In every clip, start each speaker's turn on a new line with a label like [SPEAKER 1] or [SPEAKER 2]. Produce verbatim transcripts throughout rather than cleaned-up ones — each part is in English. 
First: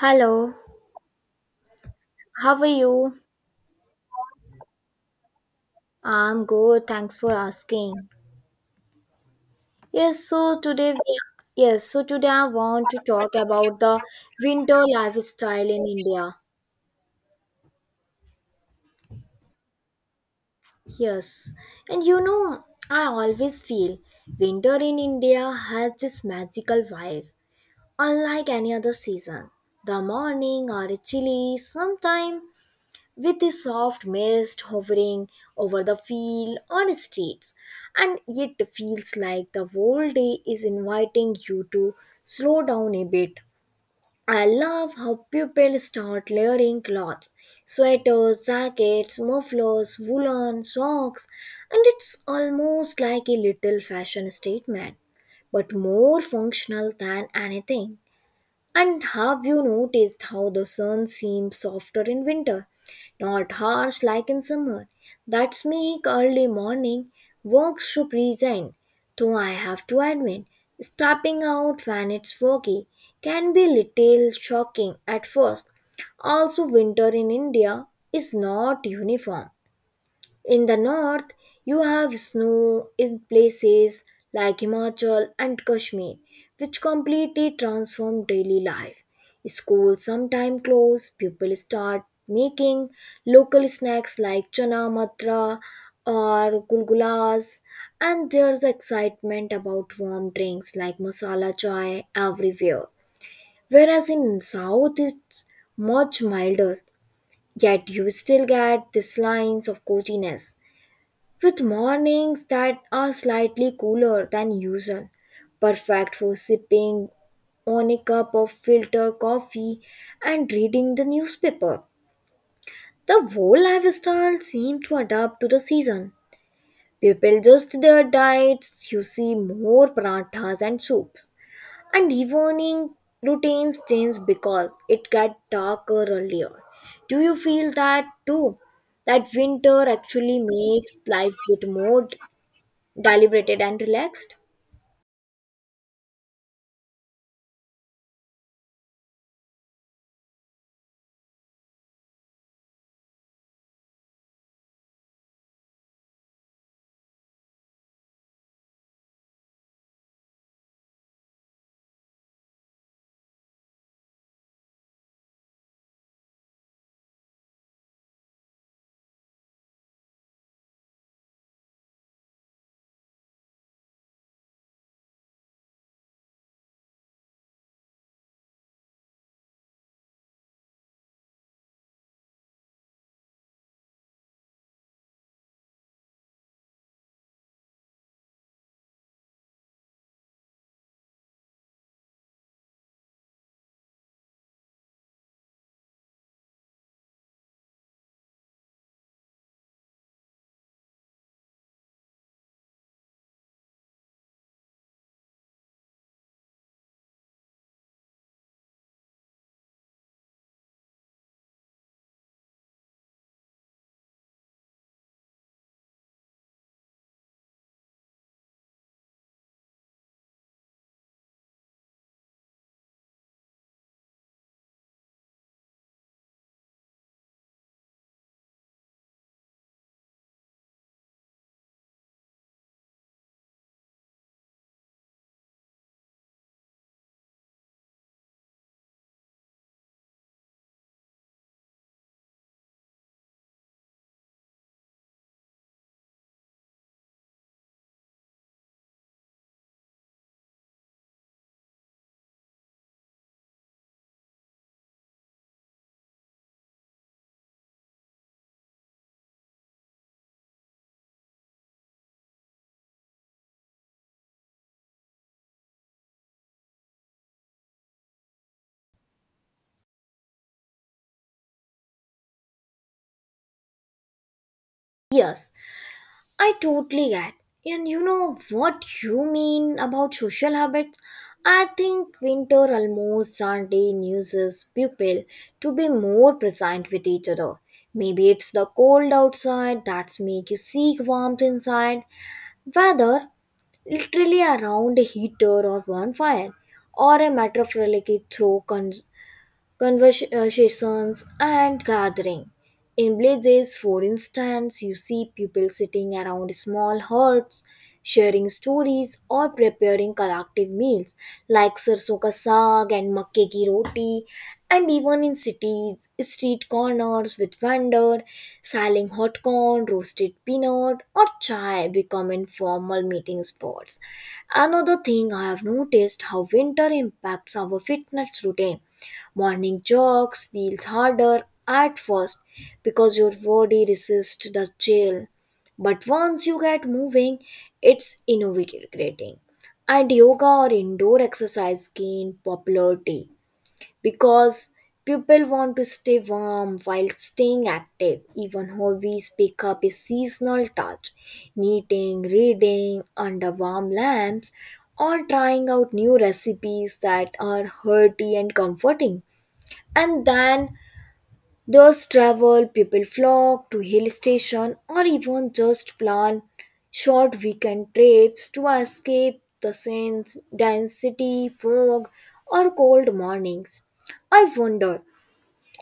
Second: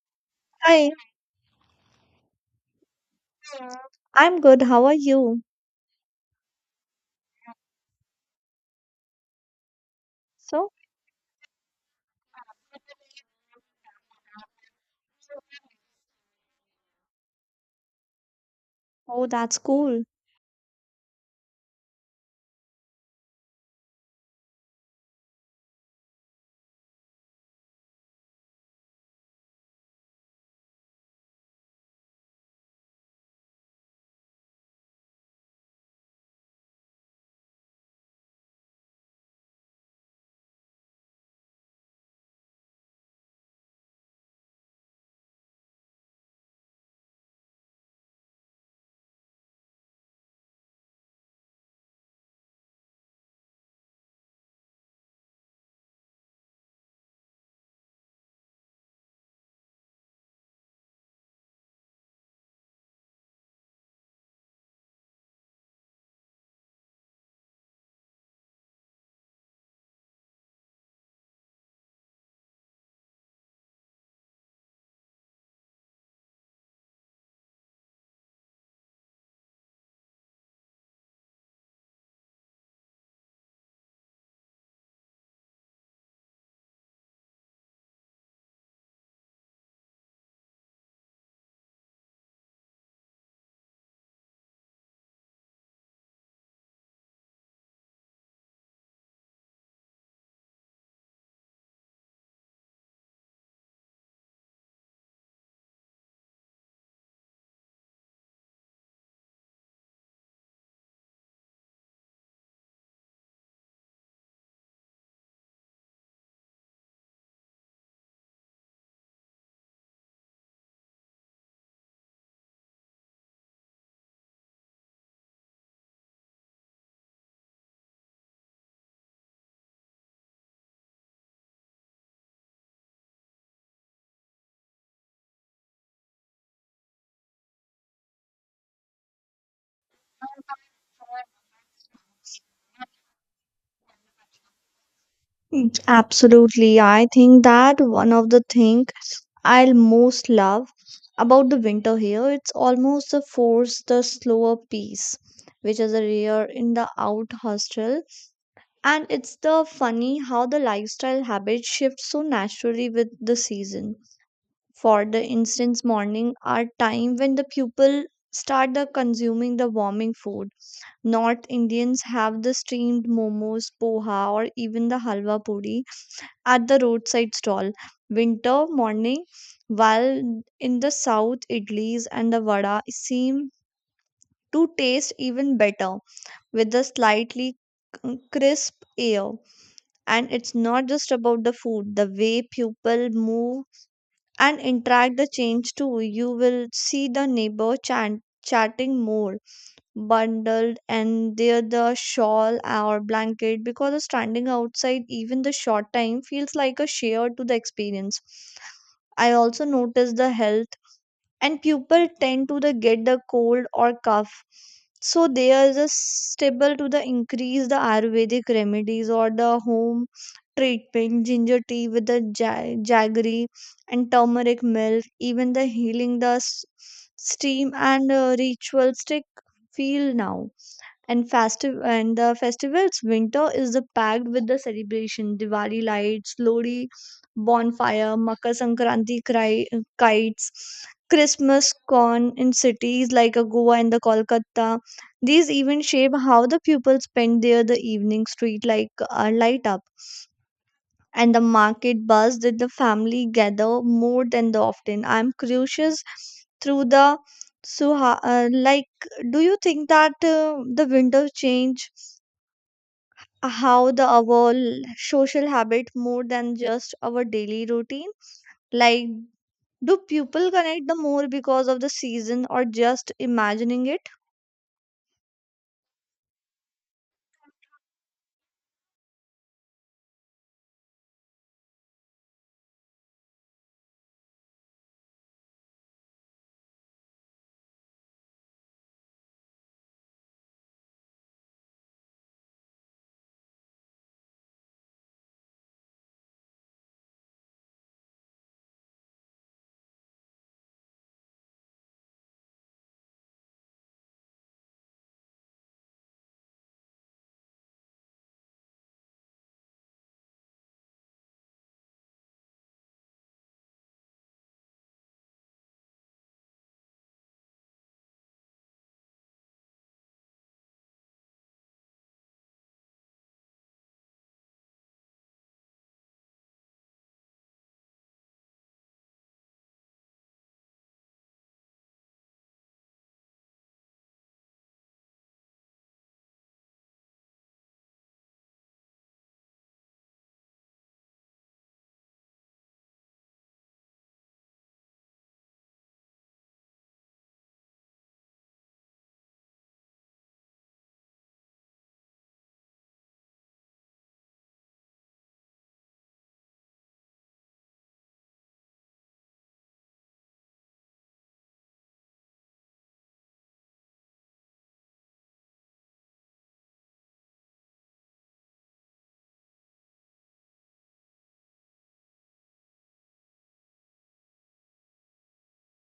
[SPEAKER 1] Hello,
[SPEAKER 2] Hi,
[SPEAKER 1] how are you?
[SPEAKER 2] I'm good. How are you?
[SPEAKER 1] I'm good, thanks for asking. Yes, so
[SPEAKER 2] So,
[SPEAKER 1] today we yes, so today I want to talk about the winter lifestyle in India.
[SPEAKER 2] oh, that's cool.
[SPEAKER 1] Yes. And you know, I always feel winter in India has this magical vibe, unlike any other season. The morning are chilly, sometimes with a soft mist hovering over the field or streets, and it feels like the whole day is inviting you to slow down a bit. I love how people start layering clothes, sweaters, jackets, mufflers, woolen socks, and it's almost like a little fashion statement, but more functional than anything. And have you noticed how the sun seems softer in winter, not harsh like in summer? That's make early morning work so present. Though I have to admit, stepping out when it's foggy can be little shocking at first. Also, winter in India is not uniform. In the north, you have snow in places like Himachal and Kashmir, which completely transform daily life. Schools sometimes close, people start making local snacks like chana matra or gulgulas, and there's excitement about warm drinks like masala chai everywhere. Whereas in south, it's much milder, yet you still get these lines of coziness with mornings that are slightly cooler than usual, perfect for sipping on a cup of filter coffee and reading the newspaper. The whole lifestyle seemed to adapt to the season. People adjust their diets, you see more parathas and soups. And evening routines change because it gets darker earlier. Do you feel that too? That winter actually makes life get more deliberated and relaxed.
[SPEAKER 2] Absolutely. I think that one of the thing I'll most love about the winter here, it's almost the force, the slower pace, which is a rare in the out hostel. And it's the funny how the lifestyle habits shift so naturally with the season. For the instance, morning are time when the people start the consuming the warming food. North Indians have the steamed momos, poha, or even the halwa puri at the roadside stall winter morning, while in the south, idlis and the vada seem to taste even better with the slightly c- crisp air. And it's not just about the food, the way people move and interact the change too. You will see the neighbor chant, chatting more bundled and there the shawl or blanket because standing outside even the short time feels like a share to the experience. I also notice the health and people tend to the get the cold or cough, so there is a stable to the increase the ayurvedic remedies or the home treatment, ginger tea with the ja- jaggery and turmeric milk, even the healing the s- steam and uh, ritual stick feel now and festive and the festivals. Winter is the packed with the celebration, Diwali lights, Lodi bonfire, Makar Sankranti cry, kites, Christmas corn in cities like uh, Goa and the Kolkata. These even shape how the pupils spend their the evening. Street like are light up and the market buzz did the family gather more than the often. I'm curious through the suha uh, like, do you think that uh, the winter change uh, how the our l- social habit more than just our daily routine, like do people connect the more because of the season or just imagining it?
[SPEAKER 1] Yes, I totally get. And you know what you mean about social habits? I think winter almost certainly uses people to be more present with each other. Maybe it's the cold outside that's make you seek warmth inside, whether literally around a heater or bonfire, or a metaphorically through con- conversations and gathering. In villages, for instance, you see people sitting around small huts, sharing stories or preparing collective meals like sarson ka saag and makke ki roti. And even in cities, street corners with vendor selling hot corn, roasted peanut, or chai become informal meeting spots. Another thing I have noticed how winter impacts our fitness routine. Morning jogs feels harder at first because your body resists the chill. But once you get moving, it's invigorating. And yoga or indoor exercise gain popularity because people want to stay warm while staying active. Even hobbies pick up a seasonal touch. Knitting, reading under warm lamps, or trying out new recipes that are hearty and comforting and then those travel people flock to hill station or even just plan short weekend trips to escape the sense density fog or cold mornings. I wonder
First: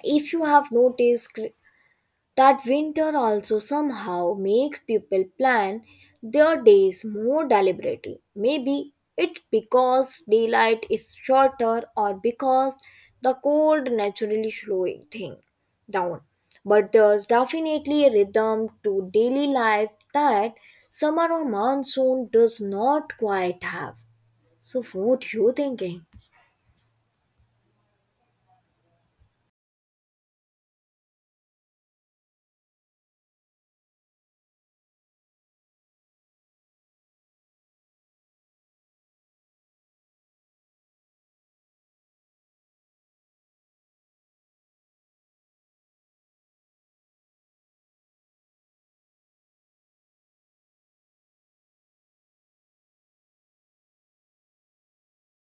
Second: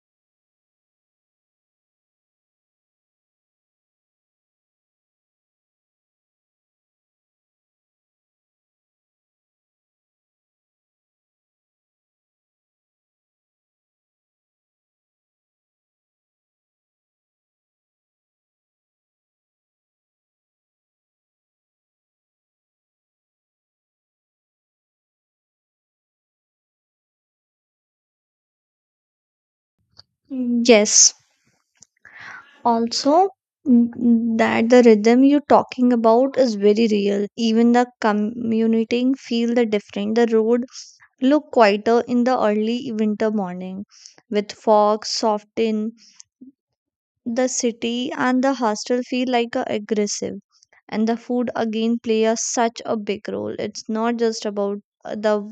[SPEAKER 1] if you have noticed that winter also somehow makes people plan their days more deliberately. Maybe it because daylight is shorter or because the cold naturally slowing thing down. But there's definitely a rhythm to daily life that summer or monsoon does not quite have. So what you thinking?
[SPEAKER 2] Mm, yes, also n- that the rhythm you're talking about is very real. Even the commuting feel the different, the road look quieter in the early winter morning with fog soften the city and the hostel feel like a aggressive. And the food again play a, such a big role. It's not just about uh, the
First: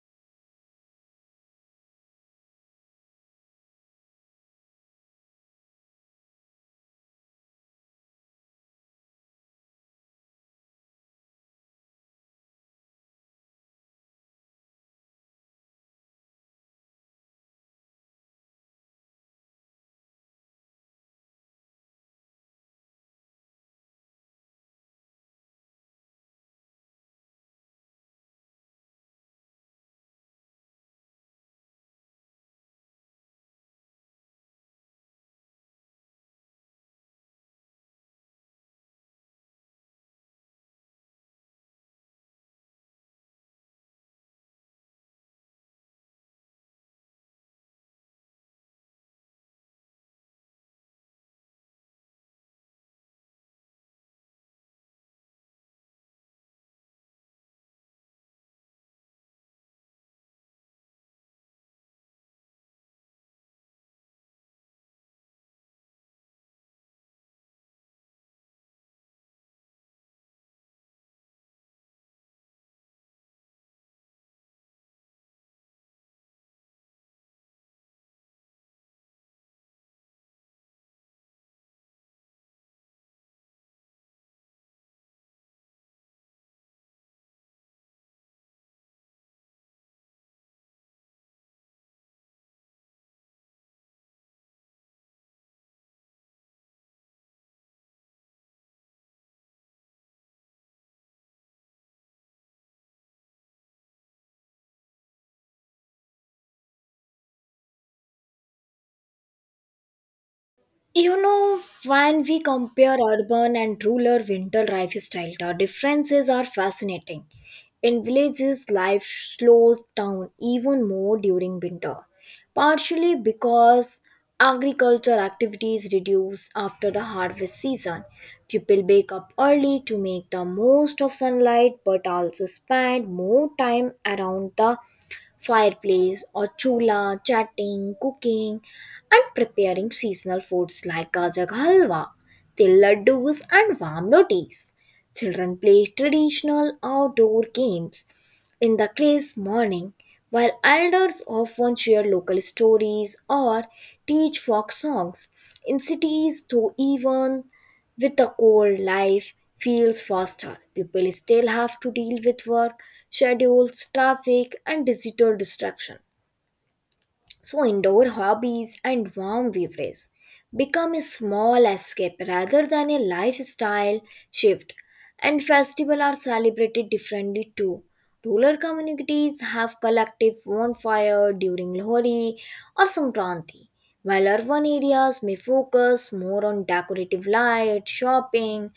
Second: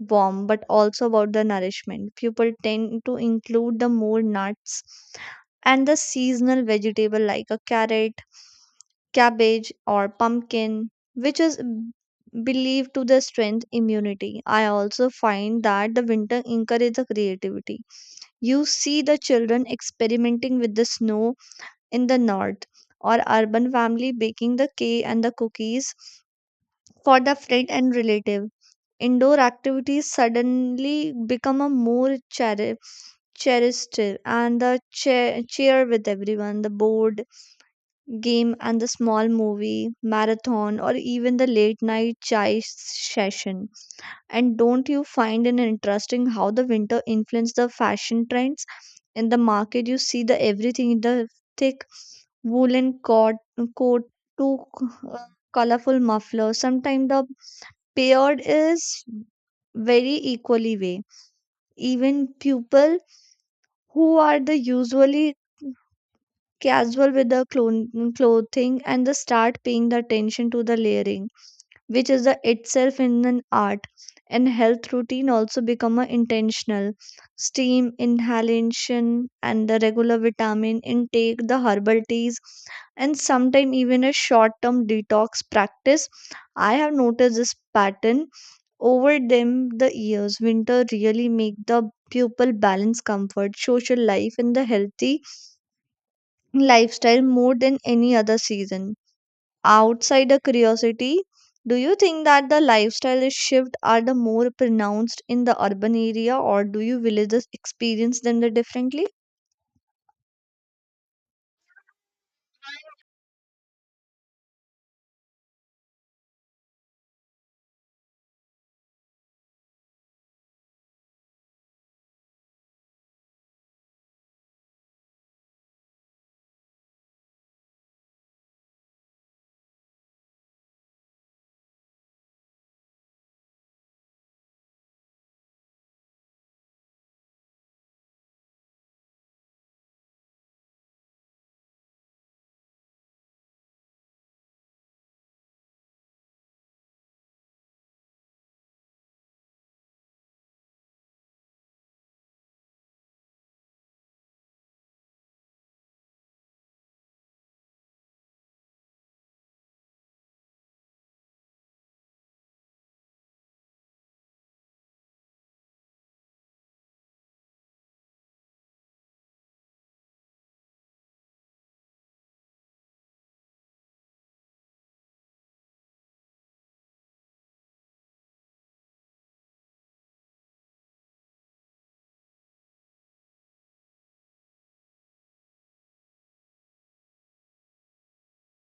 [SPEAKER 2] warm but also about the nourishment. People tend to include the more nuts and the seasonal vegetable like a carrot, cabbage or pumpkin which is b- believed to the strength immunity. I also find that the winter encourages the creativity. You see the children experimenting with the snow in the north or urban family baking the cake and the cookies for the friend and relative. Indoor activities suddenly become a more cheri- cherished and the chair, cheer with everyone the board game and the small movie marathon or even the late night chai session. And don't you find it interesting how the winter influenced the fashion trends? In the market you see the everything, the thick woolen coat coat to colorful muffler, sometimes the paired is very equally way. Even people who are the usually casual with the clon- clothing and the start paying the attention to the layering, which is the itself in an art. And health routine also become a intentional steam inhalation and the regular vitamin intake, the herbal teas, and sometime even a short term detox practice. I have noticed this pattern over them the years, winter really make the pupil balance comfort, social life, and the healthy lifestyle more than any other season. Outside the curiosity, do you think that the lifestyle shift are the more pronounced in the urban area, or do you villages experience them the differently?
[SPEAKER 1] You know, when we compare urban and rural winter lifestyle, the differences are fascinating. In villages, life slows down even more during winter, partially because agricultural activities reduce after the harvest season. People wake up early to make the most of sunlight but also spend more time around the fireplace or chula, chatting, cooking, and preparing seasonal foods like gajak halwa, til laddus, and warm rotis. Children play traditional outdoor games in the crisp morning, while elders often share local stories or teach folk songs. In cities, though, even with a cold life feels faster, people still have to deal with work, schedules, traffic, and digital distraction. So, indoor hobbies and warm beverages become a small escape rather than a lifestyle shift, and festivals are celebrated differently too. Rural communities have collective bonfire during Lohri or Sankranti, while urban areas may focus more on decorative light, shopping,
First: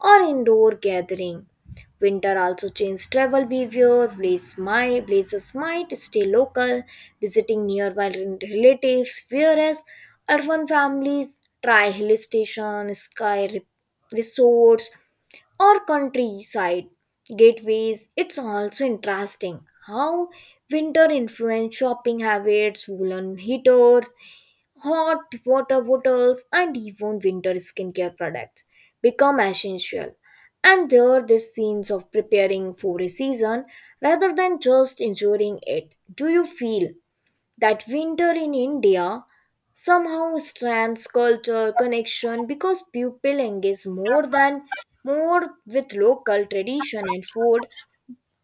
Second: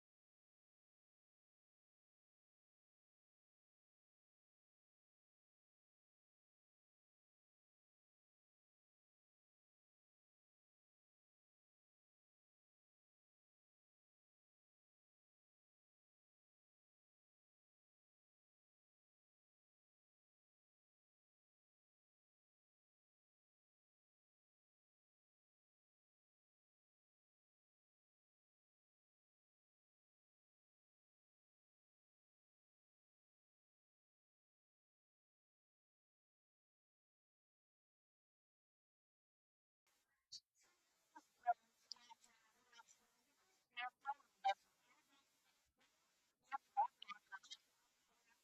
[SPEAKER 1] or indoor gathering. Winter also changes travel behavior. Blaze might, blazers might stay local, visiting nearby relatives, whereas urban families try hill stations, sky re- resorts, or countryside gateways. It's also interesting how winter influence shopping habits, woolen heaters, hot water bottles, and even winter skincare products become essential. And there are these scenes of preparing for a season rather than just enjoying it. Do you feel that winter in India somehow strands culture connection because people engage more than more with local tradition and food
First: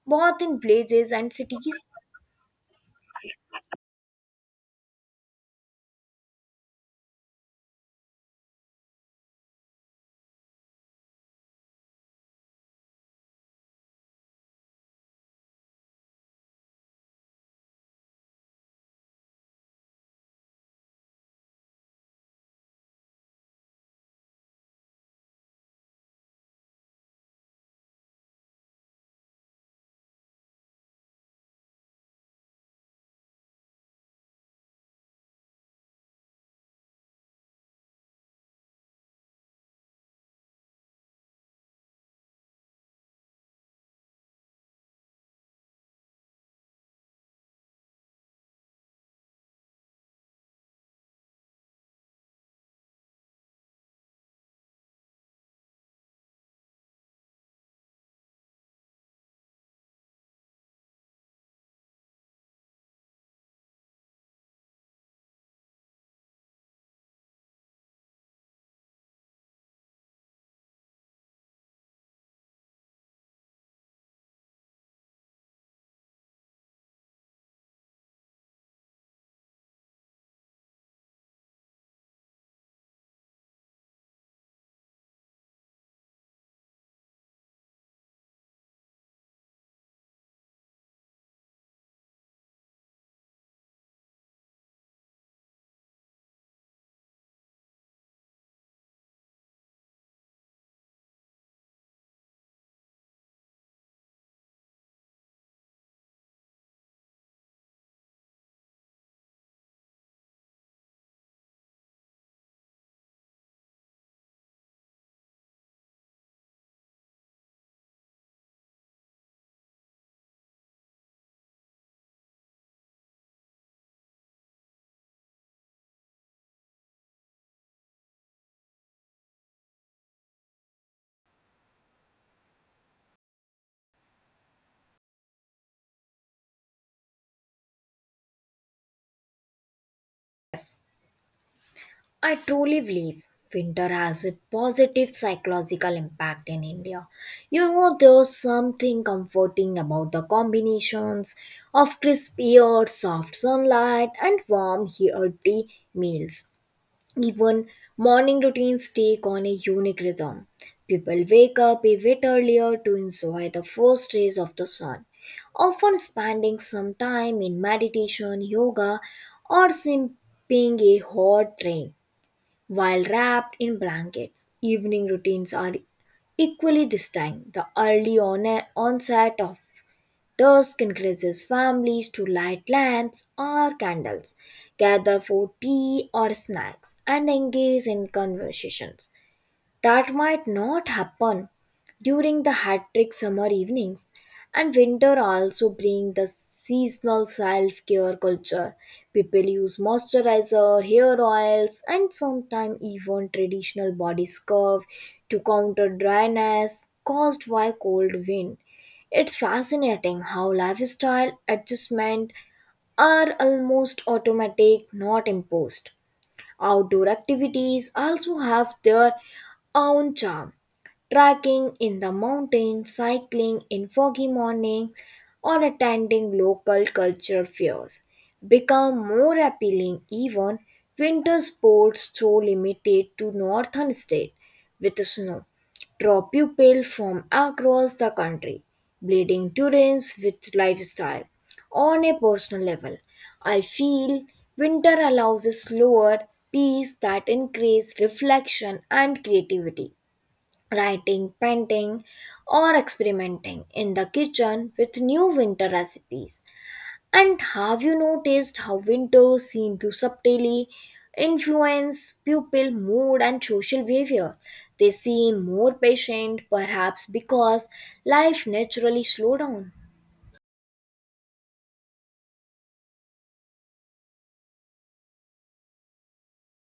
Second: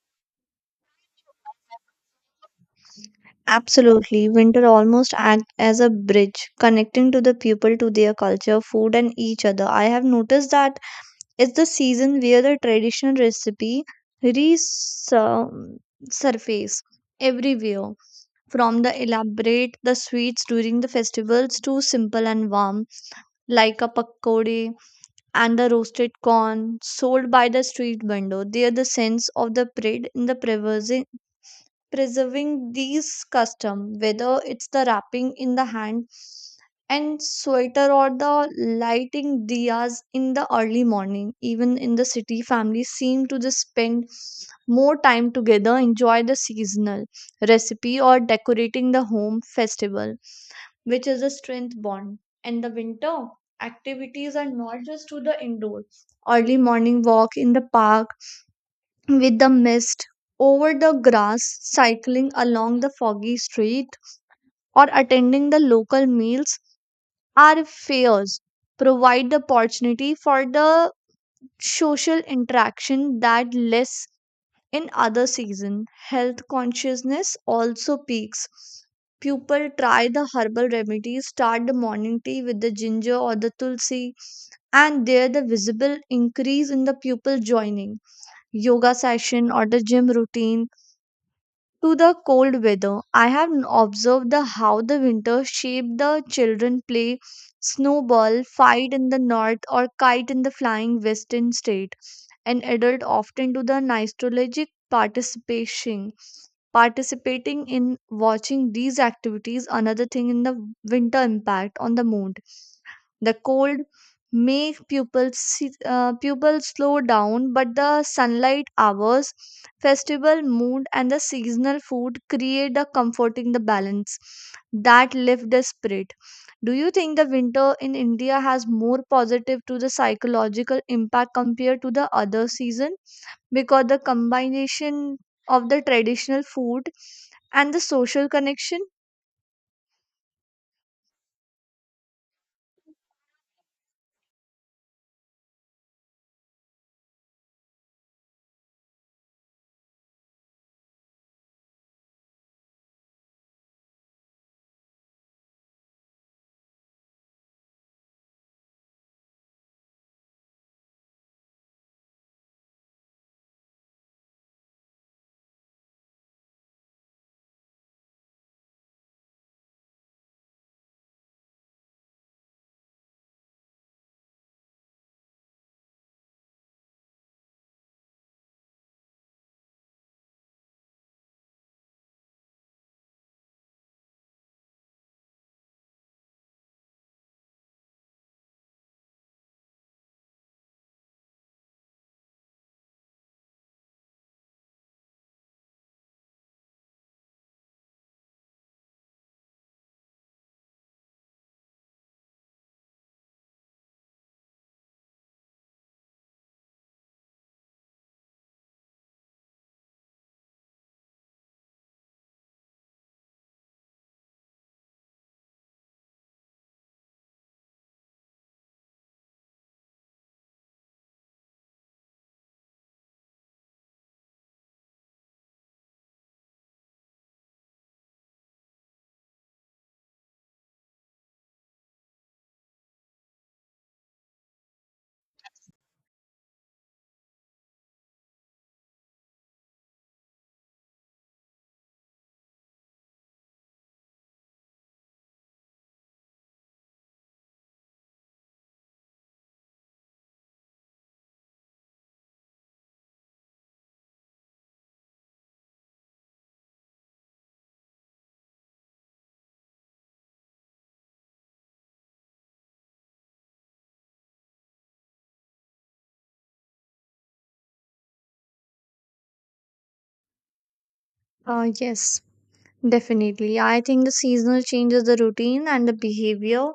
[SPEAKER 1] both in places and cities.
[SPEAKER 2] Absolutely. Winter almost act as a bridge connecting to the people to their culture, food and each other. I have noticed that is the season where the traditional recipe resurface everywhere, from the elaborate the sweets during the festivals to simple and warm like a pakode and the roasted corn sold by the street vendor. There the sense of the pride in the preserving preserving these custom, whether it's the wrapping in the hand and sweater or the lighting diyas in the early morning. Even in the city, families seem to just spend more time together, enjoy the seasonal recipe or decorating the home festival, which is a strength bond. And the winter activities are not just to the indoor. Early morning walk in the park with the mist over the grass, cycling along the foggy street, or attending the local meals, our fairs provide the opportunity for the social interaction that less in other season. Health consciousness also peaks. People try the herbal remedies, start the morning tea with the ginger or the tulsi, and there the visible increase in the pupil joining yoga session or the gym routine to the cold weather. I have n- observed the how the winter shape the children play, snowball fight in the north, or kite in the flying western state. An adult often do the nostalgic participation participating in watching these activities. Another thing in the winter impact on the mood, the cold make pupils si- uh, pupils slow down, but the sunlight hours, festival mood, and the seasonal food create a comforting the balance that lift the spirit. Do you think the winter in India has more positive to the psychological impact compared to the other season? Because the combination of the traditional food and the social connection.
[SPEAKER 1] Yes, I truly believe winter has a positive psychological impact in India. You know, there's something comforting about the combinations of crisp air, soft sunlight, and warm, hearty meals. Even morning routines take on a unique rhythm. People wake up a bit earlier to enjoy the first rays of the sun, often spending some time in meditation, yoga, or sipping a hot drink while wrapped in blankets. Evening routines are equally distinct. The early on- onset of dusk encourages families to light lamps or candles, gather for tea or snacks, and engage in conversations that might not happen during the hat trick summer evenings. And winter also bring the seasonal self-care culture. People use moisturizer hair oils and sometimes even traditional body scrub to counter dryness caused by cold wind. It's fascinating how lifestyle adjustments are almost automatic, not imposed. Outdoor activities also have their own charm, trekking in the mountains, cycling in foggy morning, or attending local culture fairs become more appealing. Even winter sports so limited to northern states with snow draw people from across the country, bleeding students with lifestyle. On a personal level, I feel winter allows a slower pace that increases reflection and creativity, writing, painting, or experimenting in the kitchen with new winter recipes. And have you noticed how winter seems to subtly influence pupil mood and social behavior? They seem more patient, perhaps because life naturally slows down.
[SPEAKER 2] Uh, yes, definitely. I think the seasonal changes the routine and the behavior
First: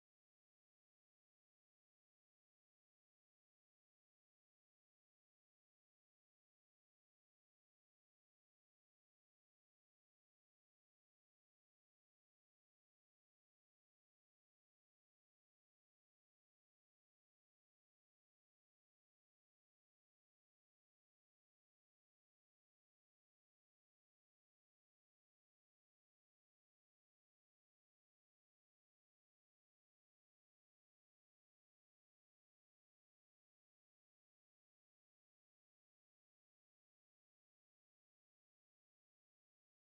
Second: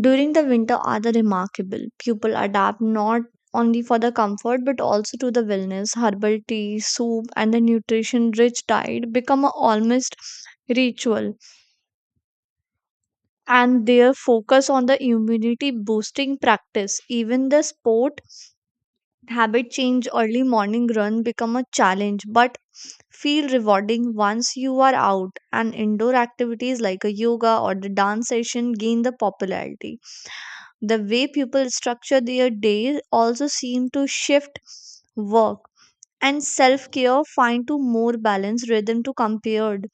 [SPEAKER 2] during the winter are the remarkable. People adapt not only for the comfort but also to the wellness. Herbal tea, soup, and the nutrition rich diet become a almost ritual, and their focus on the immunity boosting practice. Even the sport habit change. Early morning run become a challenge but feel rewarding once you are out. And indoor activities like a yoga or the dance session gain the popularity. The way people structure their days also seem to shift, work and self care find to more balanced rhythm to compared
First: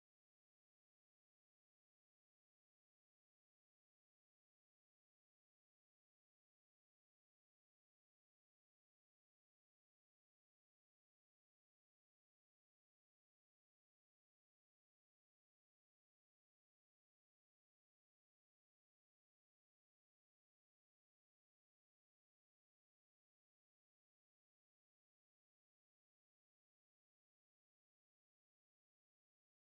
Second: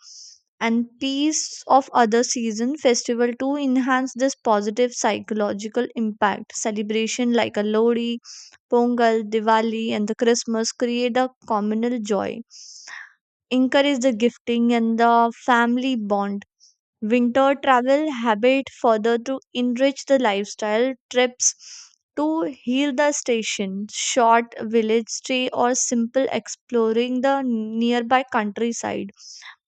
[SPEAKER 2] and peace of other season. Festival to enhance this positive psychological impact. Celebration like a Lodi, Pongal, Diwali and the Christmas create a communal joy, encourage the gifting and the family bond. Winter travel habit further to enrich the lifestyle. Trips to heal the station, short village stay, or simple exploring the nearby countryside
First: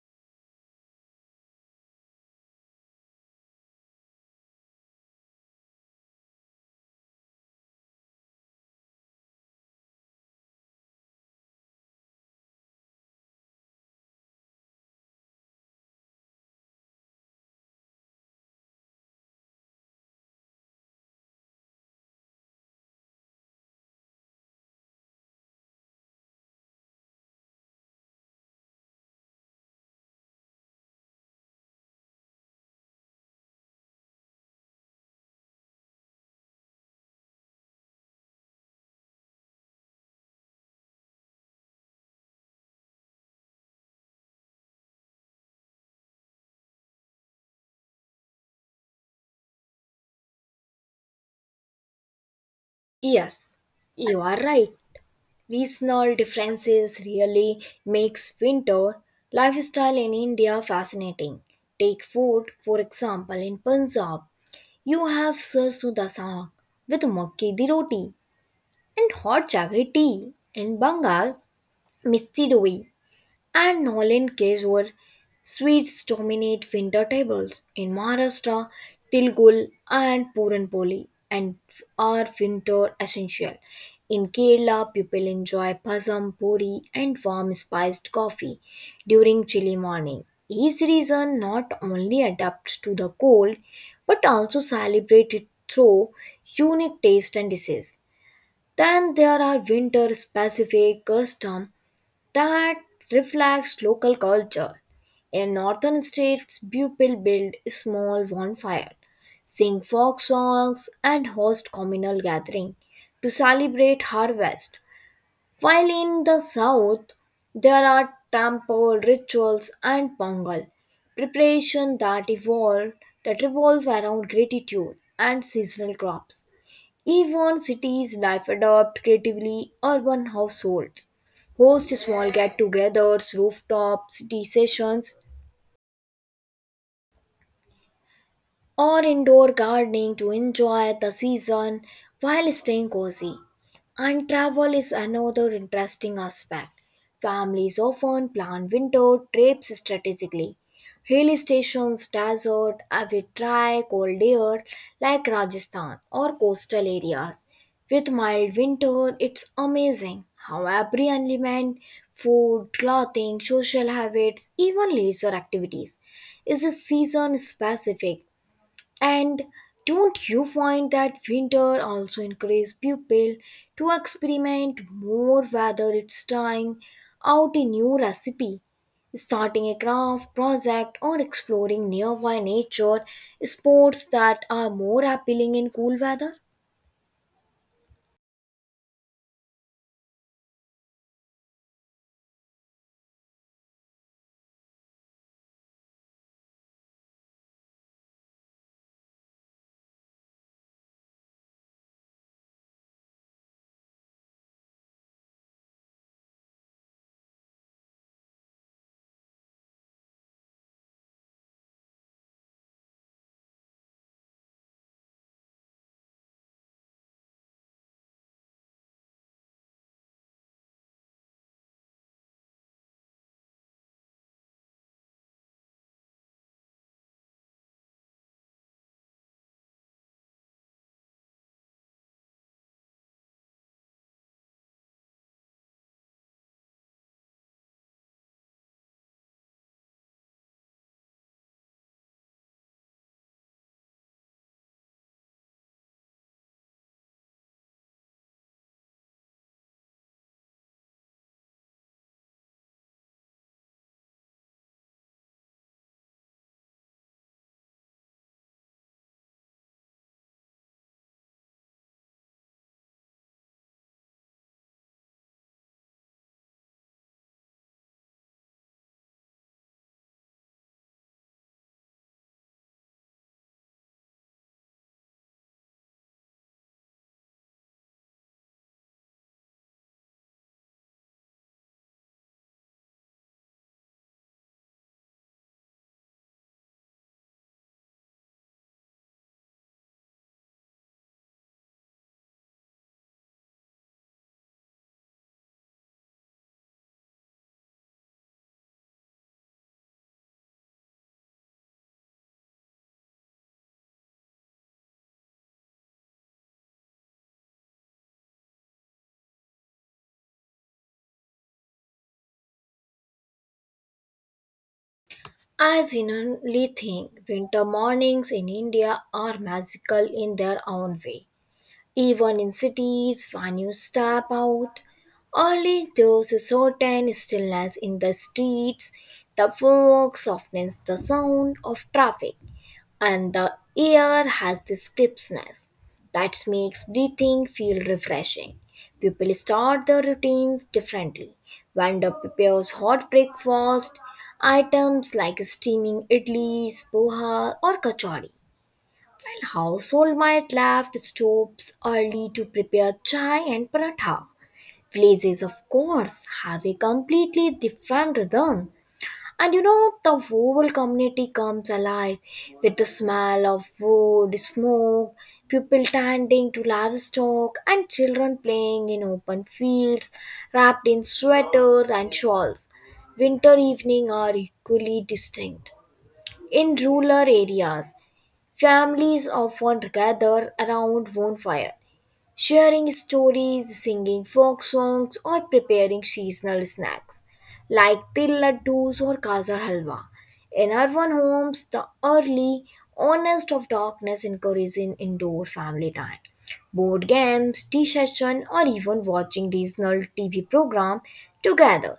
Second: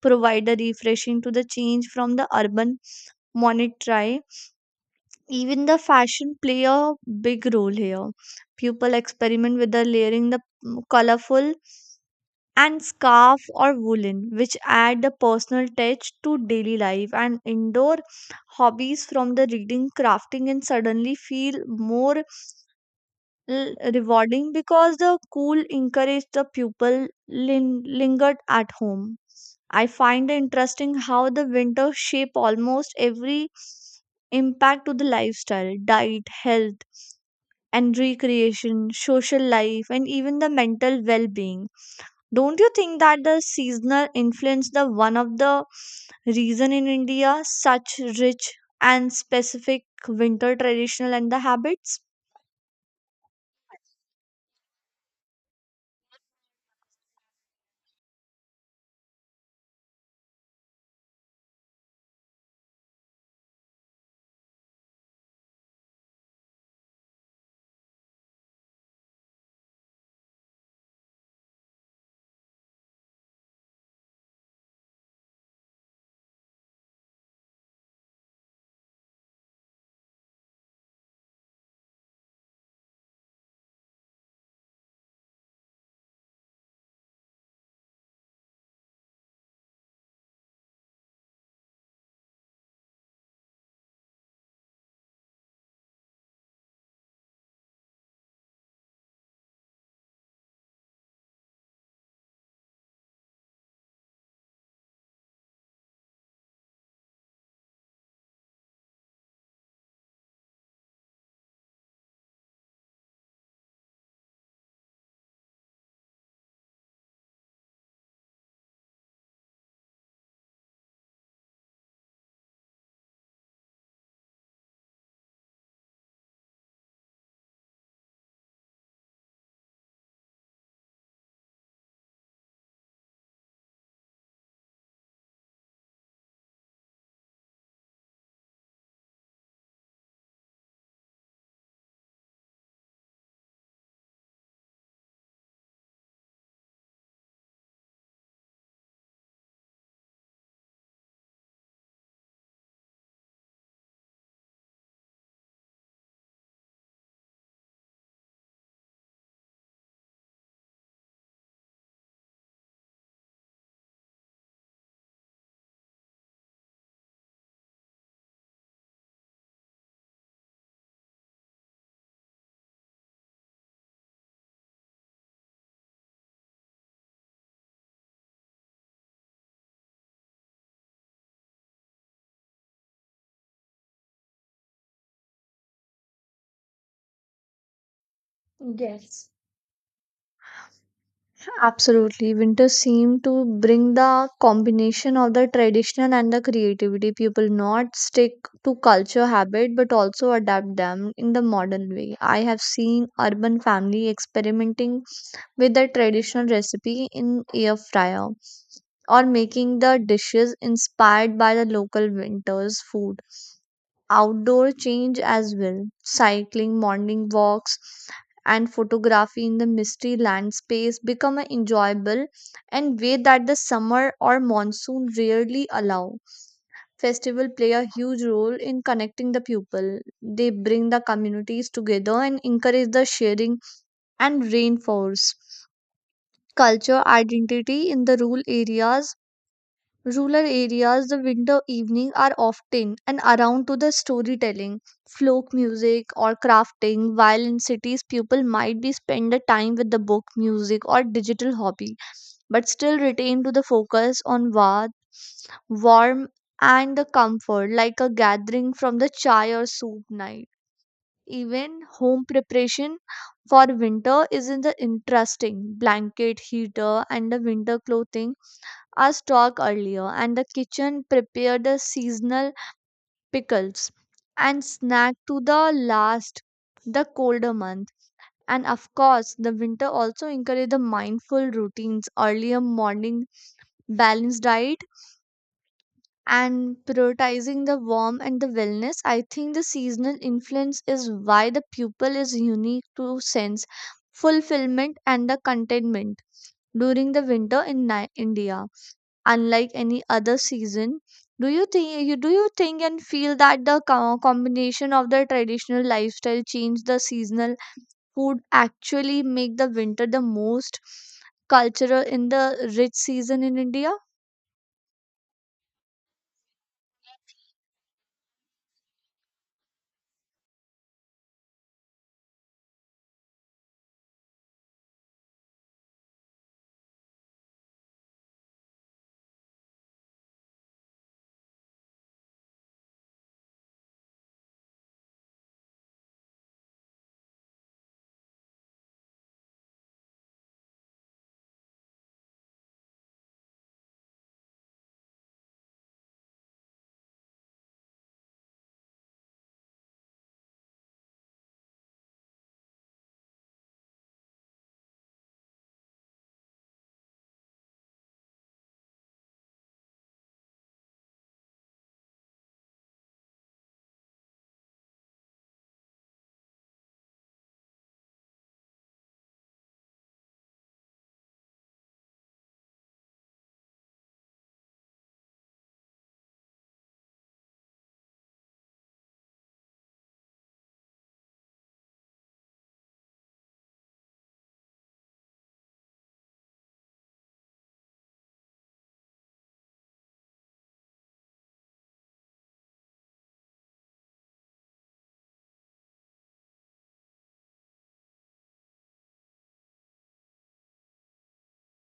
[SPEAKER 2] provide a refreshing to the change from the urban monetary. Even the fashion play a big role here. People experiment with the layering, the colorful and scarf or woolen which add the personal touch to daily life. And indoor hobbies from the reading crafting and suddenly feel more l- rewarding because the cool encourage the pupil lin- lingered at home. I find it interesting how the winter shape almost every impact to the lifestyle, diet, health and recreation, social life and even the mental well-being. Don't you think that the seasonal influence the one of the reason in India such rich and specific winter traditional and the habits?
[SPEAKER 1] Yes, you are right. Regional differences really makes winter lifestyle in India fascinating. Take food, for example, in Punjab. You have Sarson da Saag with mokke di roti and hot jaggery tea and bengal Misti doi and Nolan cakes were sweets dominate winter tables in Maharashtra, Tilgul and Puranpoli and are winter essential. In Kerala, people enjoy pasam, puri and warm spiced coffee during chilly morning. Each region not only adapts to the cold but also celebrate it through unique taste and dishes. Then there are winter specific custom that reflects local culture. A northern state's people build small bonfires, sing folk songs, and host communal gatherings to celebrate harvest. While in the south, there are temple rituals and pongal preparation that evolve that revolve around gratitude and seasonal crops. Even cities life adopt creatively urban households. Host small get togethers, rooftop city sessions, or indoor gardening to enjoy the season while staying cozy. And travel is another interesting aspect. Families often plan winter trips strategically. Hill stations, desert, uh, with dry, cold air like Rajasthan or coastal areas. With mild winter, it's amazing how every element, food, clothing, social habits, even leisure activities is a season specific. And don't you find that winter also encourages people to experiment more whether it's trying out a new recipe, starting a craft project or exploring nearby nature sports that are more appealing in cool weather?
[SPEAKER 2] Yes. Absolutely. Winter seem to bring the combination of the traditional and the creativity. People not stick to culture habit but also adapt them in the modern way. I have seen urban family experimenting with the traditional recipe in air fryer or making the dishes inspired by the local winter's food. Outdoor change as well, cycling, morning walks, and photography in the misty land space become a enjoyable and way that the summer or monsoon rarely allow. Festival play a huge role in connecting the people. They bring the communities together and encourage the sharing and reinforce culture identity in the rural areas. Rural areas, the winter evening are often an around to the storytelling, folk music, or crafting, while in cities, people might be spend the time with the book, music, or digital hobby, but still retain to the focus on warmth, warm and the comfort, like a gathering from the chai or soup night. Even home preparation for winter is in the interesting. Blanket, heater, and the winter clothing our stock earlier, and the kitchen prepared the seasonal pickles and snack to the last, the colder month. And of course, the winter also encouraged the mindful routines, earlier morning balanced diet, and prioritizing the warm and the wellness. I think the seasonal influence is why the pupil is unique to sense fulfillment and the contentment during the winter in Ni- India, unlike any other season. Do you think you do you think and feel that the co- combination of the traditional lifestyle change the seasonal food actually make the winter the most cultural in the rich season in India?
[SPEAKER 1] I genuinely think winter mornings in India are magical in their own way. Even in cities, when you step out, only there's a certain stillness in the streets. The fog softens the sound of traffic, and the air has this crispness that makes breathing feel refreshing. People start their routines differently. Vendor prepares hot breakfast, items like steaming idlis, poha, or kachori while household might left stoves early to prepare chai and paratha. Villages, of course, have a completely different rhythm. And you know, the whole community comes alive with the smell of wood, smoke, people tending to livestock, and children playing in open fields, wrapped in sweaters and shawls. Winter evenings are equally distinct. In rural areas, families often gather around bonfire, sharing stories, singing folk songs, or preparing seasonal snacks like til laddus or gajar halwa. In urban homes, the early honest of darkness encourages indoor family time. Board games, tea session, or even watching regional T V program together.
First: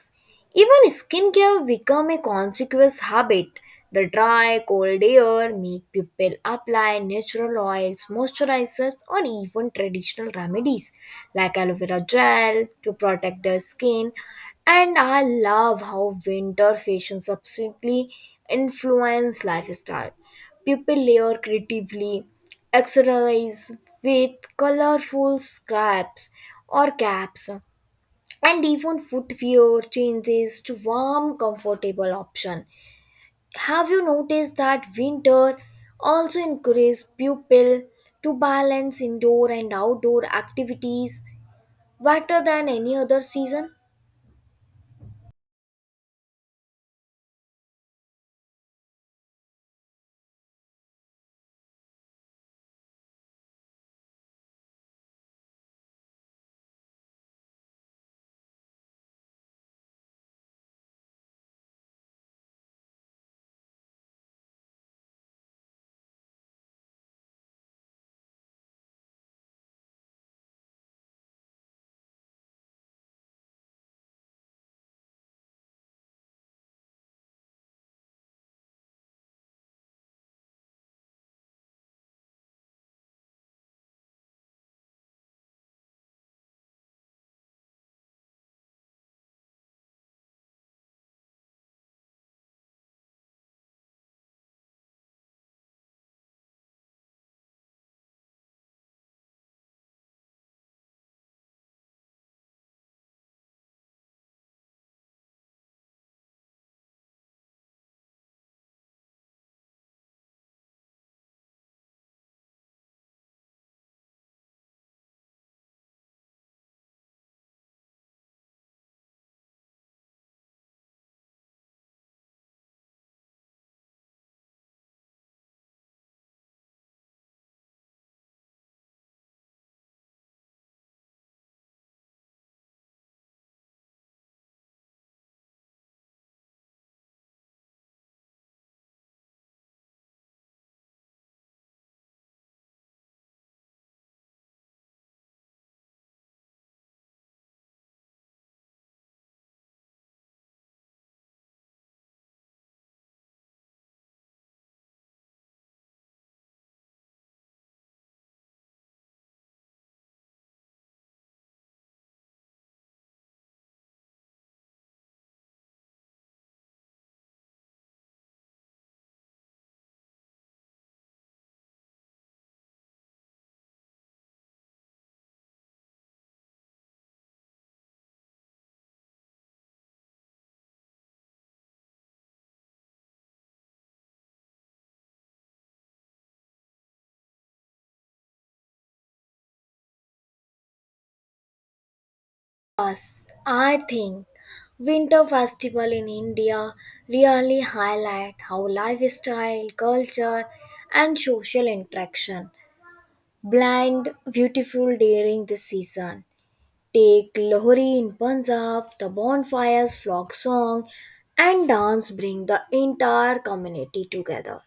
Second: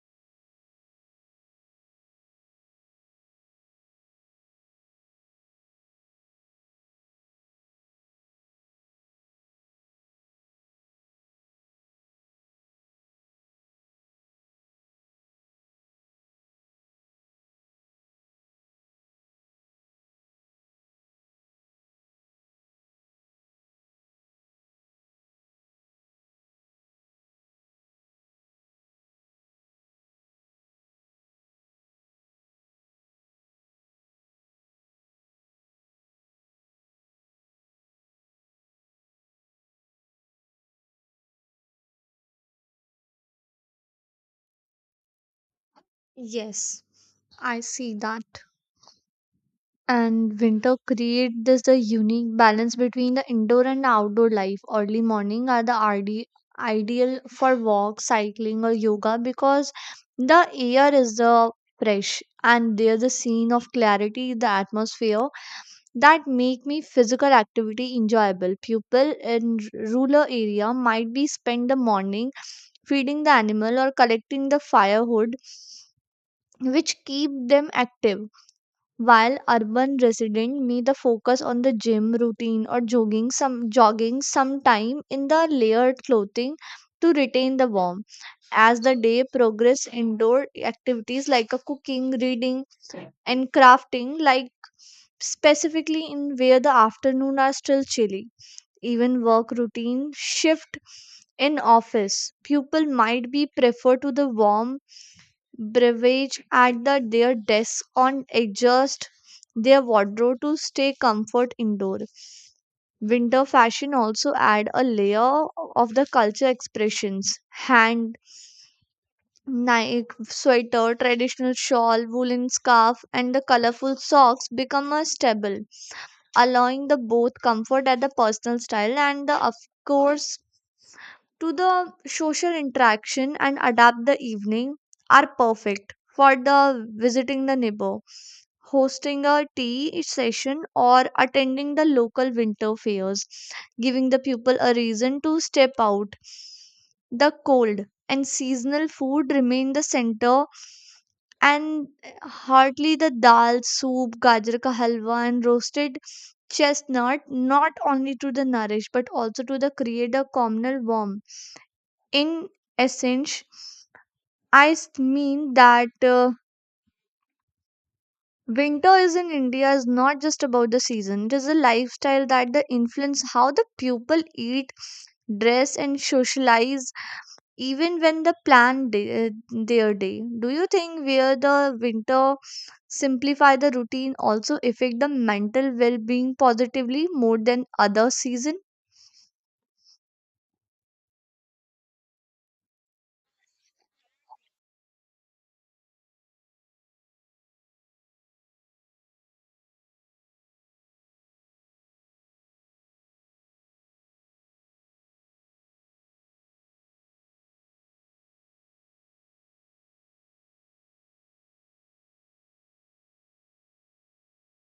[SPEAKER 1] Even skincare become a conspicuous habit. The dry, cold air make people apply natural oils, moisturizers, or even traditional remedies like aloe vera gel to protect their skin. And I love how winter fashion subsequently influence lifestyle. People layer creatively, accessorize with colorful scraps or caps, and even footwear changes to warm, comfortable option. Have you noticed that winter also encourages pupil to balance indoor and outdoor activities better than any other season?
[SPEAKER 2] Yes, I see that. And winter create this the unique balance between the indoor and outdoor life. Early morning are the ide- ideal for walk, cycling or yoga because the air is the fresh and there's a scene of clarity in the atmosphere that make me physical activity enjoyable. People in r- rural area might be spend the morning feeding the animal or collecting the firewood which keep them active, while urban resident may the focus on the gym routine or jogging some jogging sometime in the layered clothing to retain the warmth. As the day progress indoor activities like a cooking, reading and crafting like specifically in where the afternoon are still chilly. Even work routine shift in office. People might be prefer to the warm beverage at the, their desk on adjust their wardrobe to stay comfort indoor. Winter fashion also add a layer of the culture expressions. Hand Nike sweater, traditional shawl, woolen scarf, and the colorful socks become a staple, allowing the both comfort at the personal style and the of course to the social interaction and adapt the evening are perfect for the visiting the neighbor, hosting a tea session or attending the local winter fairs, giving the people a reason to step out. The cold and seasonal food remain the center and hardly the dal, soup, gajar ka halwa and roasted chestnut not only to the nourish but also to the create a communal warmth. In essence, I s- mean that uh, winter is in India is not just about the season, it is a lifestyle that the influence how the people eat, dress and socialize even when the plan day, their day. Do you think where the winter simplify the routine also affect the mental well-being positively more than other season?
[SPEAKER 1] I think winter festival in India really highlight how lifestyle, culture and social interaction blend beautiful during this season. Take Lahori in Punjab, the bonfires, flock song, and dance bring the entire community together.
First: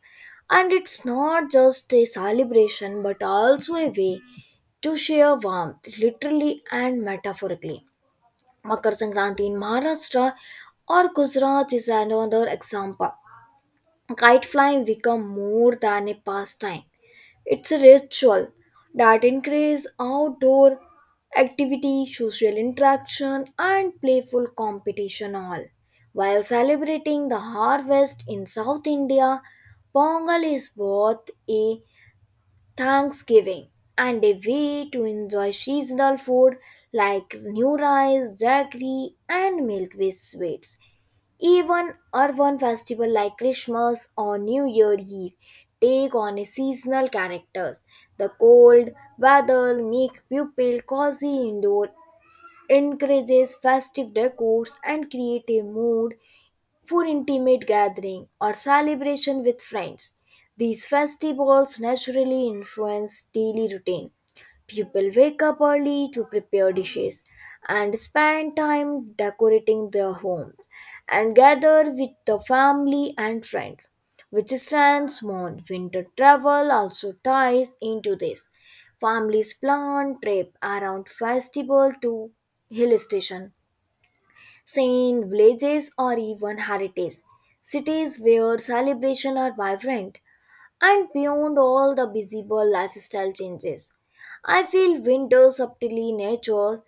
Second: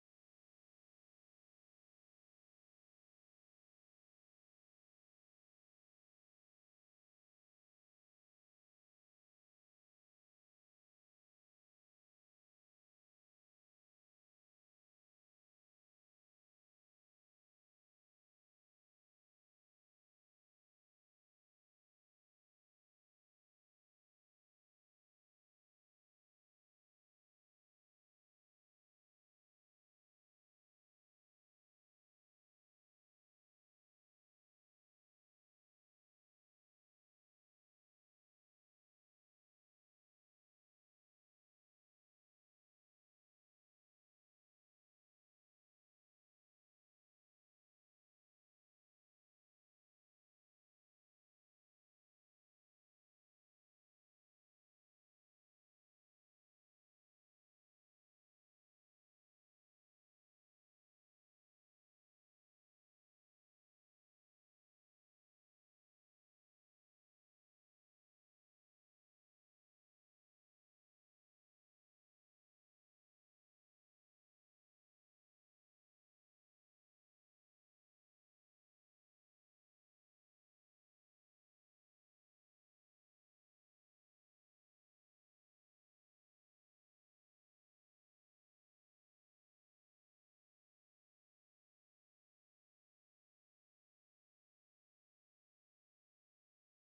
[SPEAKER 1] And it's not just a celebration but also a way to share warmth, literally and metaphorically. Makar Sankranti in Maharashtra or Gujarat is another example. Kite flying become more than a pastime. It's a ritual that increases outdoor activity, social interaction, and playful competition all. While celebrating the harvest in South India, Pongal is both a Thanksgiving and a way to enjoy seasonal food like new rice, jaggery, and milk with sweets. Even urban festival like Christmas or New Year Eve take on a seasonal characters. The cold weather make people cozy indoor, encourages festive decors and create a mood for intimate gathering or celebration with friends. These festivals naturally influence daily routine. People wake up early to prepare dishes and spend time decorating their homes and gather with the family and friends. Which strands on winter travel also ties into this. Families plan trip around festival to hill station, seeing villages or even heritage cities where celebrations are vibrant and beyond all the visible lifestyle changes. I feel winter subtly nature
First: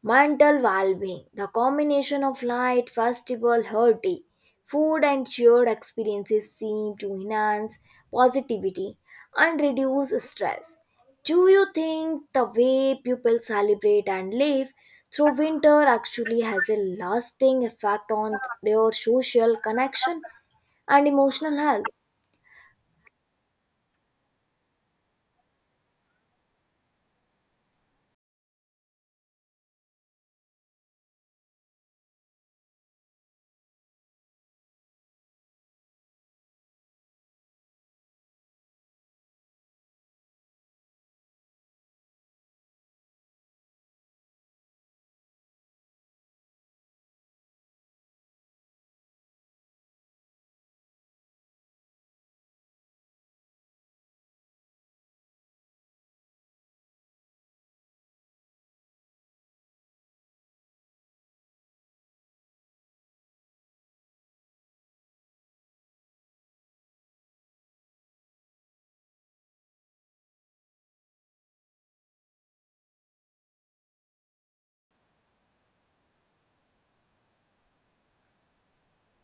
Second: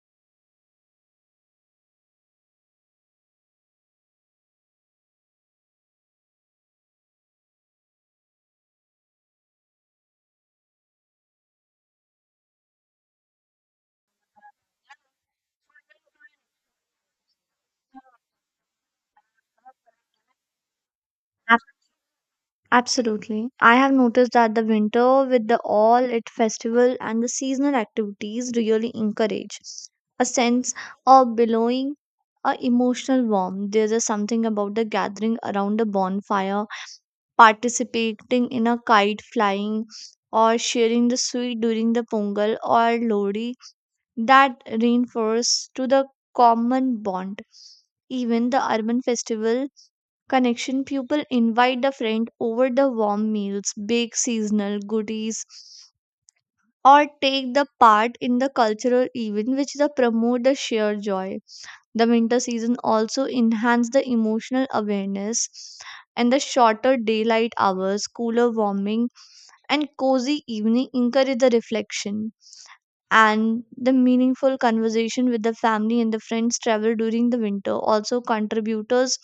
[SPEAKER 1] mental well-being, the combination of light, festival, hearty food and shared experiences seem to enhance positivity and reduce stress. Do you think the way people celebrate and live through winter actually has a lasting effect on their social connection and emotional health?
[SPEAKER 2] Absolutely. I have noticed that the winter with the all it festival and the seasonal activities really encourage a sense of belonging, a emotional warmth. There's a something about the gathering around a bonfire, participating in a kite flying or sharing the sweet during the Pongal or Lodi that reinforce to the common bond. Even the urban festival connection, people invite the friend over the warm meals, bake seasonal goodies, or take the part in the cultural event which the promote the shared joy. The winter season also enhance the emotional awareness and the shorter daylight hours, cooler warming and cozy evening encourage the reflection and the meaningful conversation with the family and the friends. Travel during the winter also contributors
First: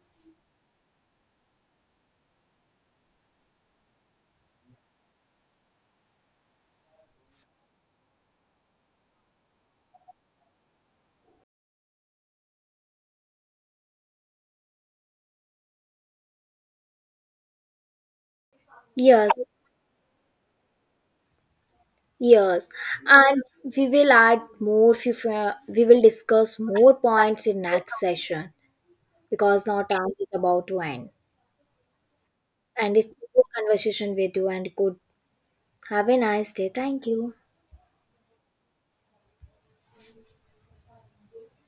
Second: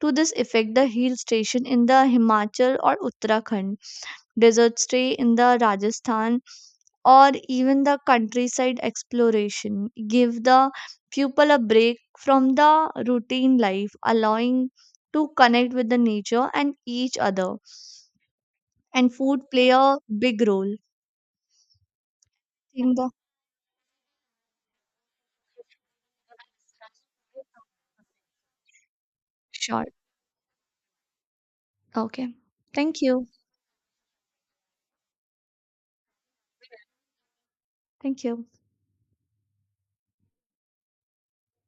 [SPEAKER 2] to this effect. The hill station in the Himachal or Uttarakhand, desert stay in the Rajasthan or even the countryside exploration give the pupil a break from the routine life allowing to connect with the nature and each other. And
[SPEAKER 1] Yes,
[SPEAKER 2] food play a big role
[SPEAKER 1] yes,
[SPEAKER 2] in the
[SPEAKER 1] and we will add more. We we will discuss more points in next session, because now
[SPEAKER 2] short.
[SPEAKER 1] time is about to end.
[SPEAKER 2] Okay,
[SPEAKER 1] And
[SPEAKER 2] thank
[SPEAKER 1] it's
[SPEAKER 2] you.
[SPEAKER 1] a good conversation with you and good. Have a nice day. Thank you.
[SPEAKER 2] Thank you.